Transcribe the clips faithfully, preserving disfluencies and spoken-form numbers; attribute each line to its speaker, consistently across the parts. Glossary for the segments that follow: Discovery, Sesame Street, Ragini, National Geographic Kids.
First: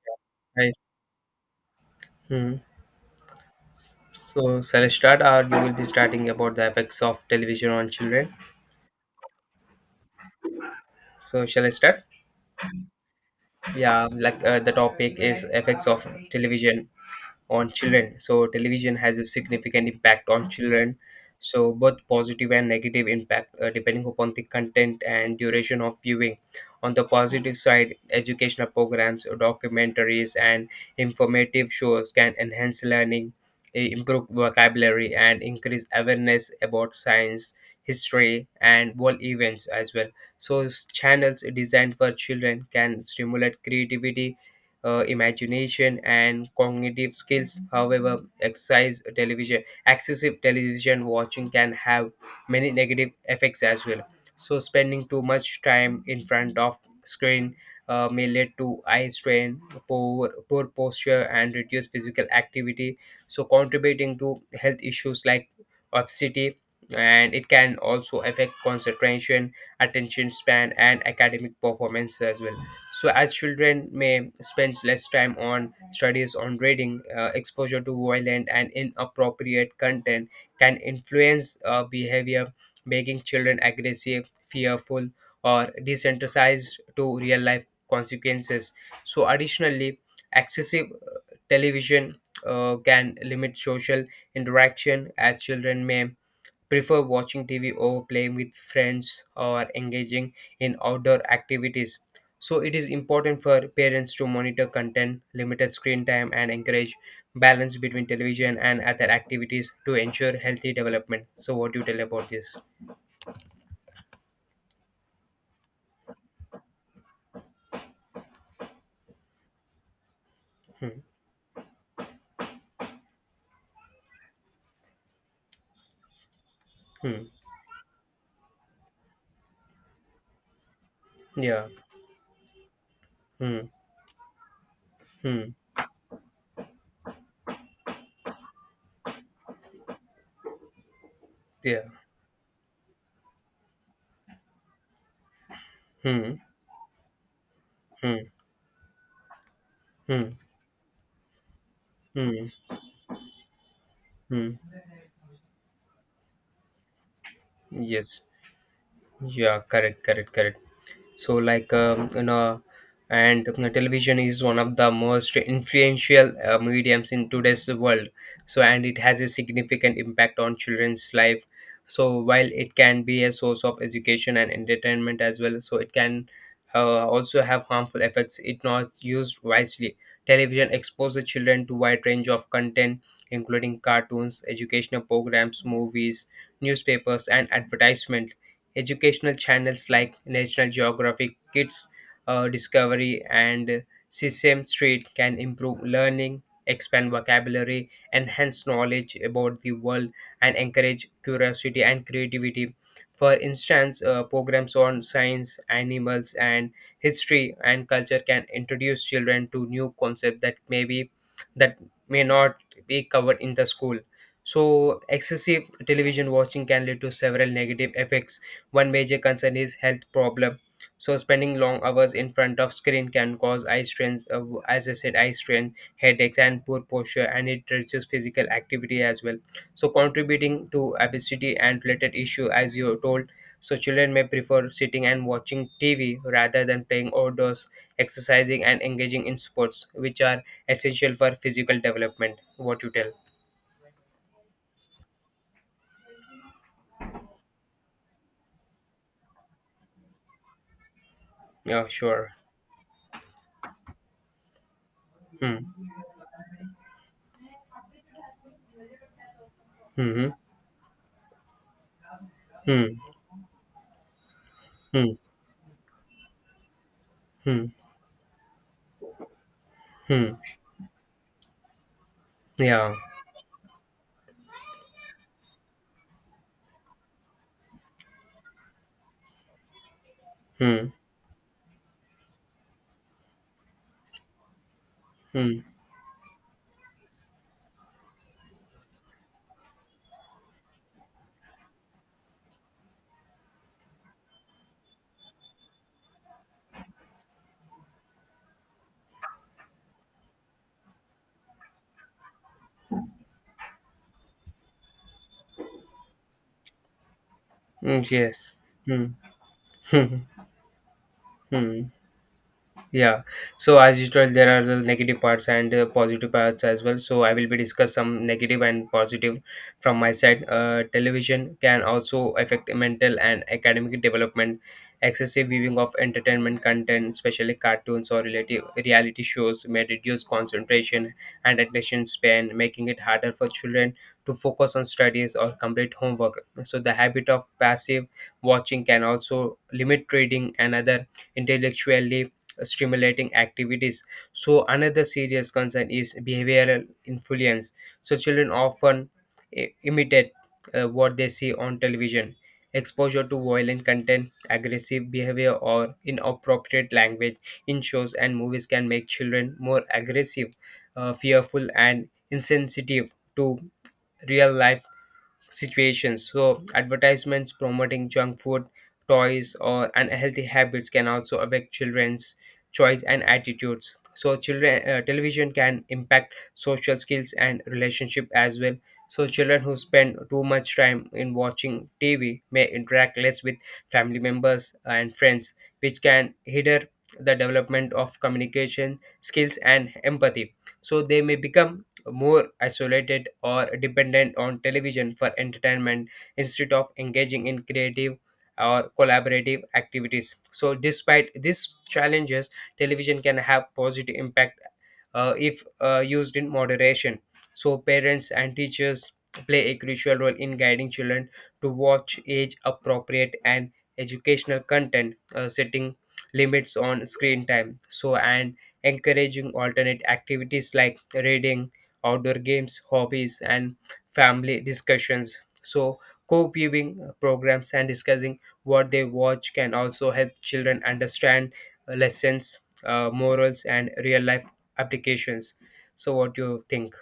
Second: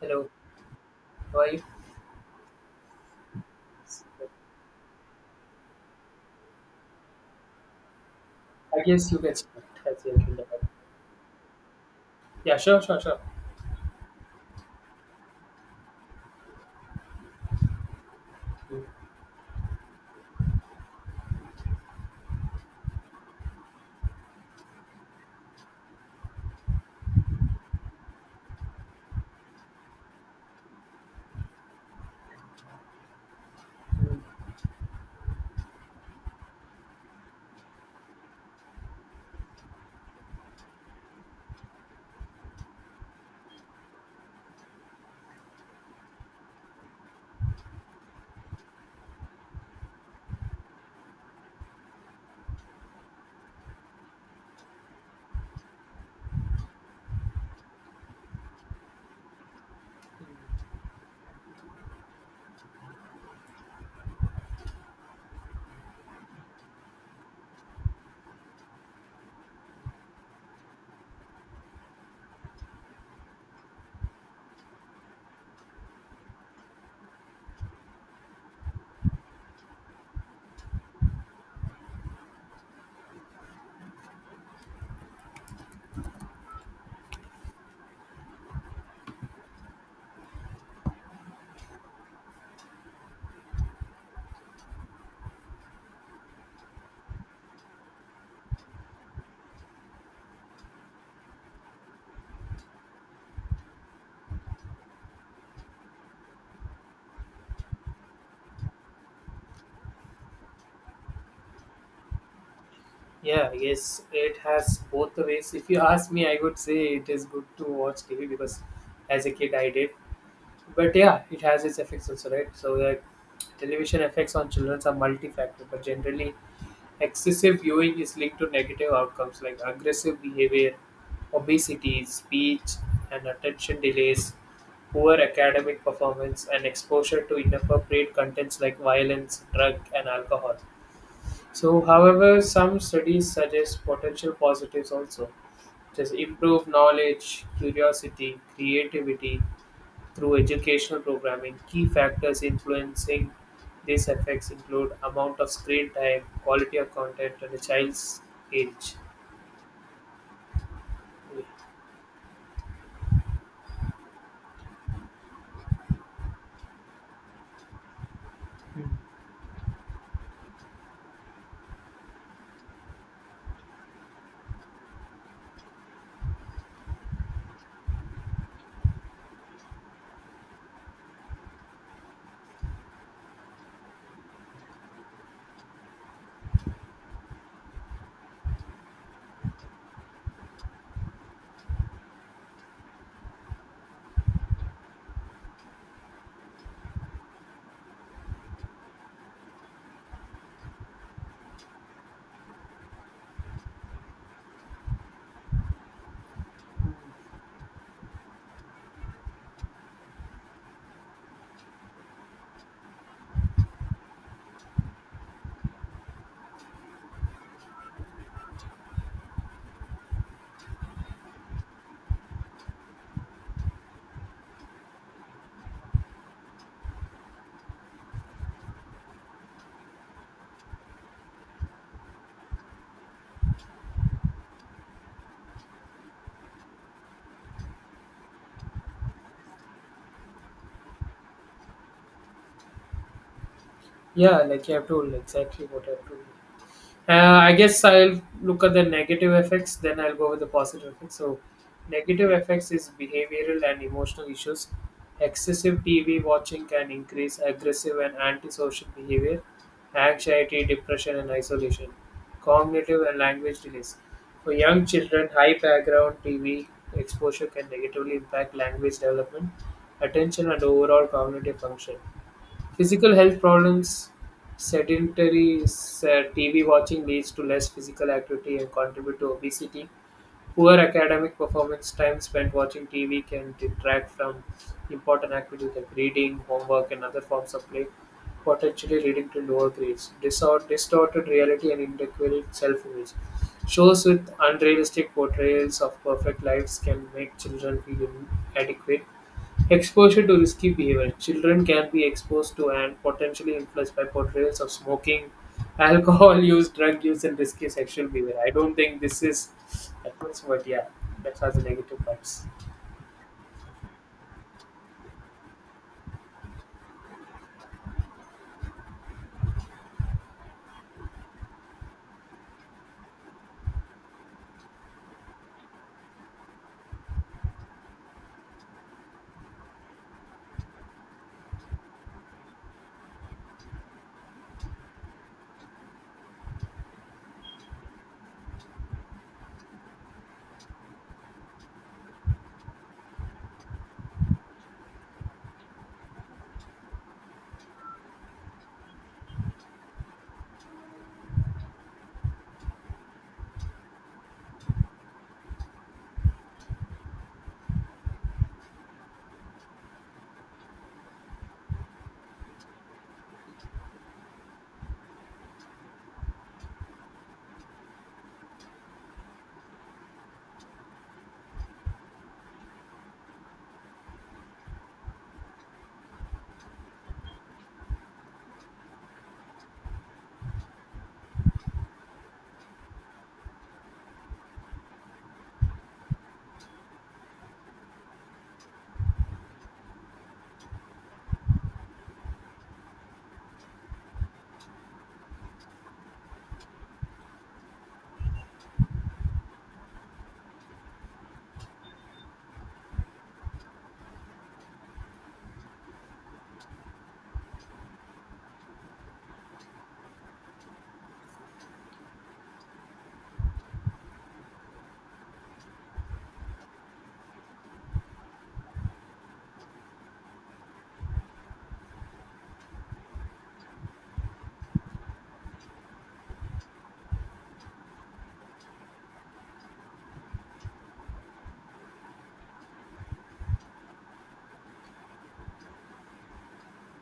Speaker 1: Hello,
Speaker 2: Right.
Speaker 1: how are you?
Speaker 2: Hmm. So shall I start, or you will be starting about the effects of television on children?
Speaker 1: I guess you can start as you can.
Speaker 2: So shall I start?
Speaker 1: Yeah, sure, sure, sure.
Speaker 2: Yeah, like uh, the topic is effects of television on children. So television has a significant impact on children. So both positive and negative impact uh, depending upon the content and duration of viewing. On the positive side, educational programs, documentaries, and informative shows can enhance learning, i-
Speaker 1: Mhm.
Speaker 2: improve vocabulary, and increase awareness about science, history, and world events as well. So s- channels designed for children can stimulate creativity, uh, imagination and cognitive skills. However, exercise television, excessive television watching can have many negative effects as well. So, spending too much time in front of screen uh, may lead to eye strain, poor, poor posture, and reduced physical activity. So, contributing to health issues like obesity, and it can also affect concentration, attention span, and academic performance as well. So, as children may spend less time on studies, on reading, uh, exposure to violent and inappropriate content can influence uh, behavior, making children aggressive, fearful, or desensitized to real life consequences. So, additionally, excessive television uh, can limit social interaction as children may prefer watching T V over playing with friends or engaging in outdoor activities. So, it is important for parents to monitor content, limited screen time, and encourage balance between television and other activities to ensure healthy development. So, what do you tell about this?
Speaker 1: Yeah, I guess it has both the ways. If you ask me, I would say it is good to watch T V because as a kid I did. But
Speaker 2: Hmm.
Speaker 1: yeah, it has its effects also, right? So that television effects on children are multi-factor, but generally
Speaker 2: Hmm.
Speaker 1: excessive viewing is linked to negative outcomes like aggressive behavior,
Speaker 2: Yeah.
Speaker 1: obesity, speech, and
Speaker 2: Hmm.
Speaker 1: attention delays. Poor
Speaker 2: Hmm.
Speaker 1: academic performance and exposure to inappropriate contents like violence, drug, and alcohol. So,
Speaker 2: Yeah.
Speaker 1: however, some studies suggest potential positives also, just
Speaker 2: Hmm.
Speaker 1: improve knowledge,
Speaker 2: Hmm.
Speaker 1: curiosity, creativity
Speaker 2: Hmm.
Speaker 1: through educational programming. Key factors
Speaker 2: Hmm.
Speaker 1: influencing these effects
Speaker 2: Hmm.
Speaker 1: include amount of screen time, quality of content, and the
Speaker 2: Yes.
Speaker 1: child's age.
Speaker 2: Yeah. Correct. Correct. Correct. So like um, you know and you television is one of the most influential uh, mediums in today's world, so and it has a significant impact on children's life. So while it can be a source of education and entertainment as well, so it can uh, also have harmful effects if not used wisely. Television exposes children to wide range of content, including cartoons, educational programs, movies, newspapers, and advertisements. Educational channels like National Geographic Kids, uh, Discovery, and Sesame Street can improve learning, expand vocabulary, enhance knowledge about the world, and encourage curiosity and creativity. For instance, uh, programs on science, animals, and history and culture can introduce children to new concepts that may be that may not be covered in the school. So excessive television watching can lead to several negative effects. One major concern is health problem. So spending long hours in front of screen can cause eye strains, uh, as I said, eye strain, headaches, and poor posture, and it reduces physical activity as well. So contributing to obesity and related issue, as you told. So children may prefer sitting and watching T V rather than playing outdoors, exercising, and engaging in sports, which are essential for physical development. What you tell?
Speaker 1: Yeah, like you have told exactly what I have told. Uh, I guess I'll look at the negative effects, then I'll go with the positive effects. So,
Speaker 2: Yeah,
Speaker 1: negative
Speaker 2: sure.
Speaker 1: effects is behavioral and emotional issues. Excessive
Speaker 2: Hmm.
Speaker 1: T V watching can increase aggressive and antisocial behavior,
Speaker 2: Hmm.
Speaker 1: anxiety, depression, and isolation,
Speaker 2: Hmm.
Speaker 1: cognitive and language delays. For young
Speaker 2: Hmm.
Speaker 1: children, high background T V exposure
Speaker 2: Hmm.
Speaker 1: can negatively impact language development,
Speaker 2: Hmm.
Speaker 1: attention, and overall cognitive function.
Speaker 2: Yeah.
Speaker 1: Physical health problems, sedentary s- uh, T V watching leads to less physical activity and contribute to obesity. Poor
Speaker 2: Hmm.
Speaker 1: academic performance, time spent watching T V can detract from important
Speaker 2: Hmm.
Speaker 1: activities like reading, homework, and other forms of play, potentially leading to lower grades. Disor- distorted reality and inadequate self image. Shows with unrealistic portrayals of perfect lives can make children feel inadequate. Exposure to risky behavior. Children can be exposed to and potentially influenced by portrayals of smoking, alcohol use, drug use, and risky sexual
Speaker 2: Mm,
Speaker 1: behavior. I
Speaker 2: yes.
Speaker 1: don't think
Speaker 2: Hmm.
Speaker 1: this is atmosphere, yeah, that was the
Speaker 2: Hmm. Hmm.
Speaker 1: negative parts.
Speaker 2: Yeah. So as usual, there are the negative parts and uh, positive parts as well. So I will be discuss some negative and positive from my side. Uh, television can also affect mental and academic development. Excessive viewing of entertainment content, especially cartoons or relative reality shows, may reduce concentration and attention span, making it harder for children to focus on studies or complete homework. So the habit of passive watching can also limit reading and other intellectually stimulating activities. So, another serious concern is behavioral influence. So, children often i- imitate uh, what they see on television. Exposure to violent content, aggressive behavior, or inappropriate language in shows and movies can make children more aggressive, uh, fearful, and insensitive to real life situations. So, advertisements promoting junk food, toys, or unhealthy habits can also affect children's choice and attitudes. So, children uh, television can impact social skills and relationship as well. So, children who spend too much time in watching T V may interact less with family members and friends, which can hinder the development of communication skills and empathy. So, they may become more isolated or dependent on television for entertainment instead of engaging in creative or collaborative activities. So, despite these challenges, television can have positive impact uh, if uh, used in moderation. So, parents and teachers play a crucial role in guiding children to watch age appropriate and educational content, uh, setting limits on screen time. So, and encouraging alternate activities like reading, outdoor games, hobbies, and family discussions. So, co viewing programs and discussing what they watch can also help children understand, uh, lessons, uh, morals, and real life applications. So, what do you think?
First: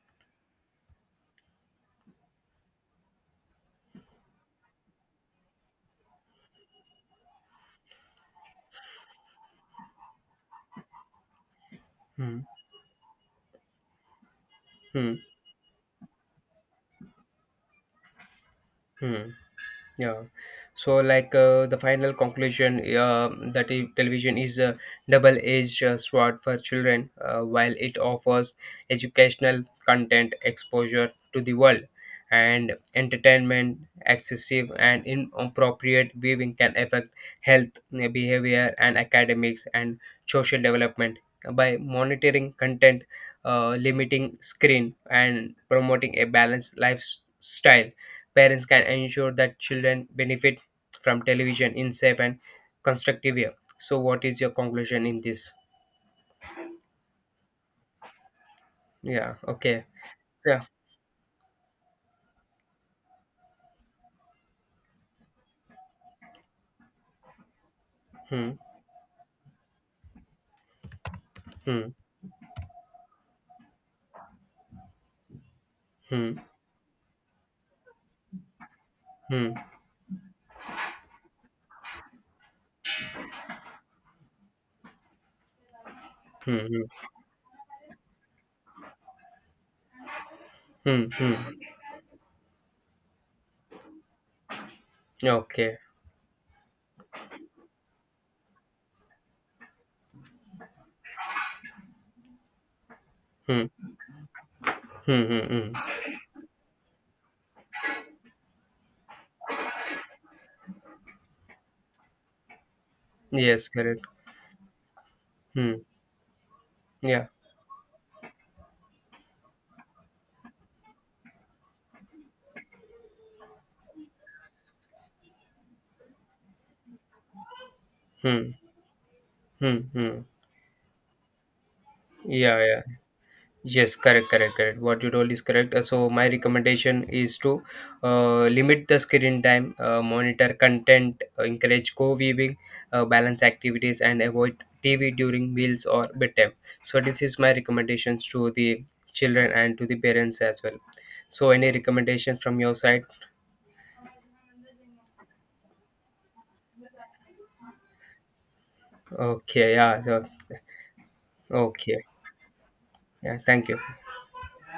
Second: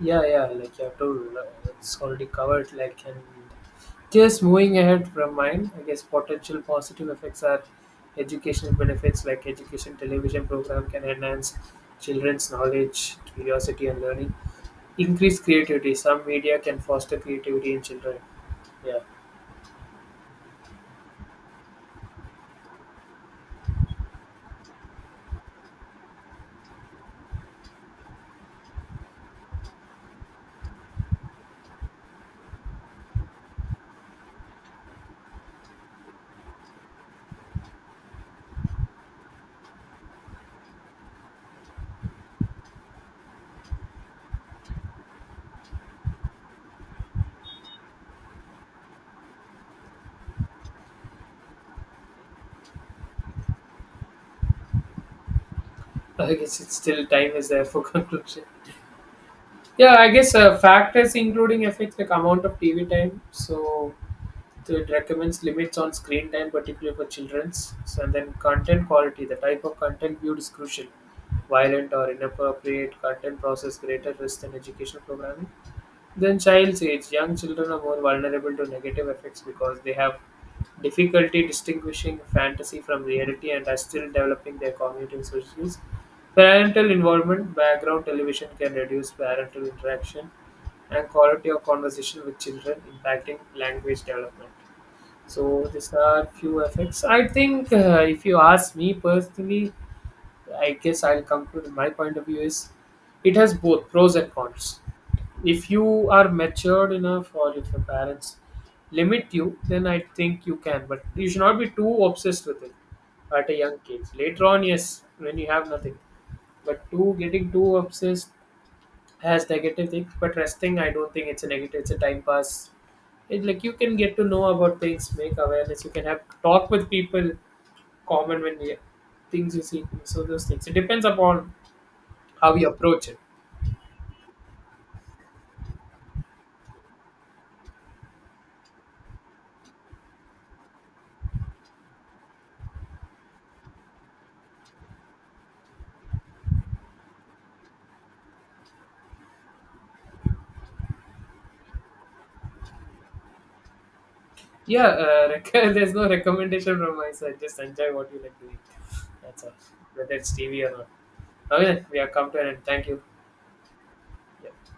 Speaker 1: Yeah, yeah, like you have told, uh, it's already covered. Like, and just moving ahead from mine, I guess potential positive effects are educational benefits, like education television program can enhance
Speaker 2: Hmm.
Speaker 1: children's knowledge, curiosity, and learning.
Speaker 2: Hmm.
Speaker 1: Increase creativity. Some media can foster creativity in children. Yeah.
Speaker 2: Hmm. Yeah. So, like uh, the final conclusion uh, that I- television is a double-edged uh, sword for children. Uh, while it offers educational content, exposure to the world, and entertainment, excessive and inappropriate viewing can affect health, uh, behavior, and academics and social development. By monitoring content, uh, limiting screen, and promoting a balanced lifestyle, parents can ensure that children benefit from television in safe and constructive way. So, what is your conclusion in this?
Speaker 1: I guess it's still time is there for conclusion.
Speaker 2: Yeah. Okay.
Speaker 1: Yeah, I guess uh,
Speaker 2: Yeah.
Speaker 1: factors including effects like amount of T V time. So So it recommends limits on screen time, particularly for children's. So and then
Speaker 2: Hmm.
Speaker 1: content quality, the type of content viewed is crucial.
Speaker 2: Hmm.
Speaker 1: Violent or inappropriate content poses greater risk than educational programming. Then
Speaker 2: Hmm.
Speaker 1: child's age, young children are more vulnerable to negative effects
Speaker 2: Hmm.
Speaker 1: because they have difficulty distinguishing fantasy from reality and are still developing their cognitive skills.
Speaker 2: Hmm.
Speaker 1: Parental involvement, background television can reduce parental interaction
Speaker 2: Hmm.
Speaker 1: and
Speaker 2: Hmm.
Speaker 1: quality
Speaker 2: Hmm.
Speaker 1: of conversation with children, impacting language development. So
Speaker 2: Okay.
Speaker 1: these are few effects. I think uh, if you ask me personally, I guess I'll conclude. My point of view is, it has
Speaker 2: Hmm.
Speaker 1: both pros and cons.
Speaker 2: Hmm. Hmm.
Speaker 1: If
Speaker 2: Hmm.
Speaker 1: you are matured enough, or if your parents limit you, then I think you can. But you should not be too obsessed with it at a
Speaker 2: Yes.
Speaker 1: young
Speaker 2: Correct.
Speaker 1: age. Later on, yes, when you have
Speaker 2: Hmm.
Speaker 1: nothing. But too
Speaker 2: Yeah.
Speaker 1: getting too obsessed has negative things. But resting, I don't think it's a negative. It's a time pass it, like, you can get to know about things, make awareness, you can have talk with people common
Speaker 2: Hmm.
Speaker 1: when you, things you
Speaker 2: Hmm.
Speaker 1: see,
Speaker 2: Hmm.
Speaker 1: so those things it depends upon how
Speaker 2: Yeah.
Speaker 1: you
Speaker 2: Yeah.
Speaker 1: approach it.
Speaker 2: Yes, correct, correct, correct. What you told is correct. Uh, So my recommendation is to uh, limit the screen time, uh, monitor content, uh, encourage co-viewing, uh, balance activities, and avoid T V during meals or bedtime. So this is my recommendations to the children and to the parents as well. So any recommendation from your side?
Speaker 1: Yeah, uh, rec- there's no recommendation from my side, just enjoy what you like doing. That's all,
Speaker 2: Okay, yeah.
Speaker 1: whether
Speaker 2: So,
Speaker 1: it's tv or not. I we
Speaker 2: okay,
Speaker 1: have come to an end, thank you.
Speaker 2: yeah. Thank you.
Speaker 1: Yeah.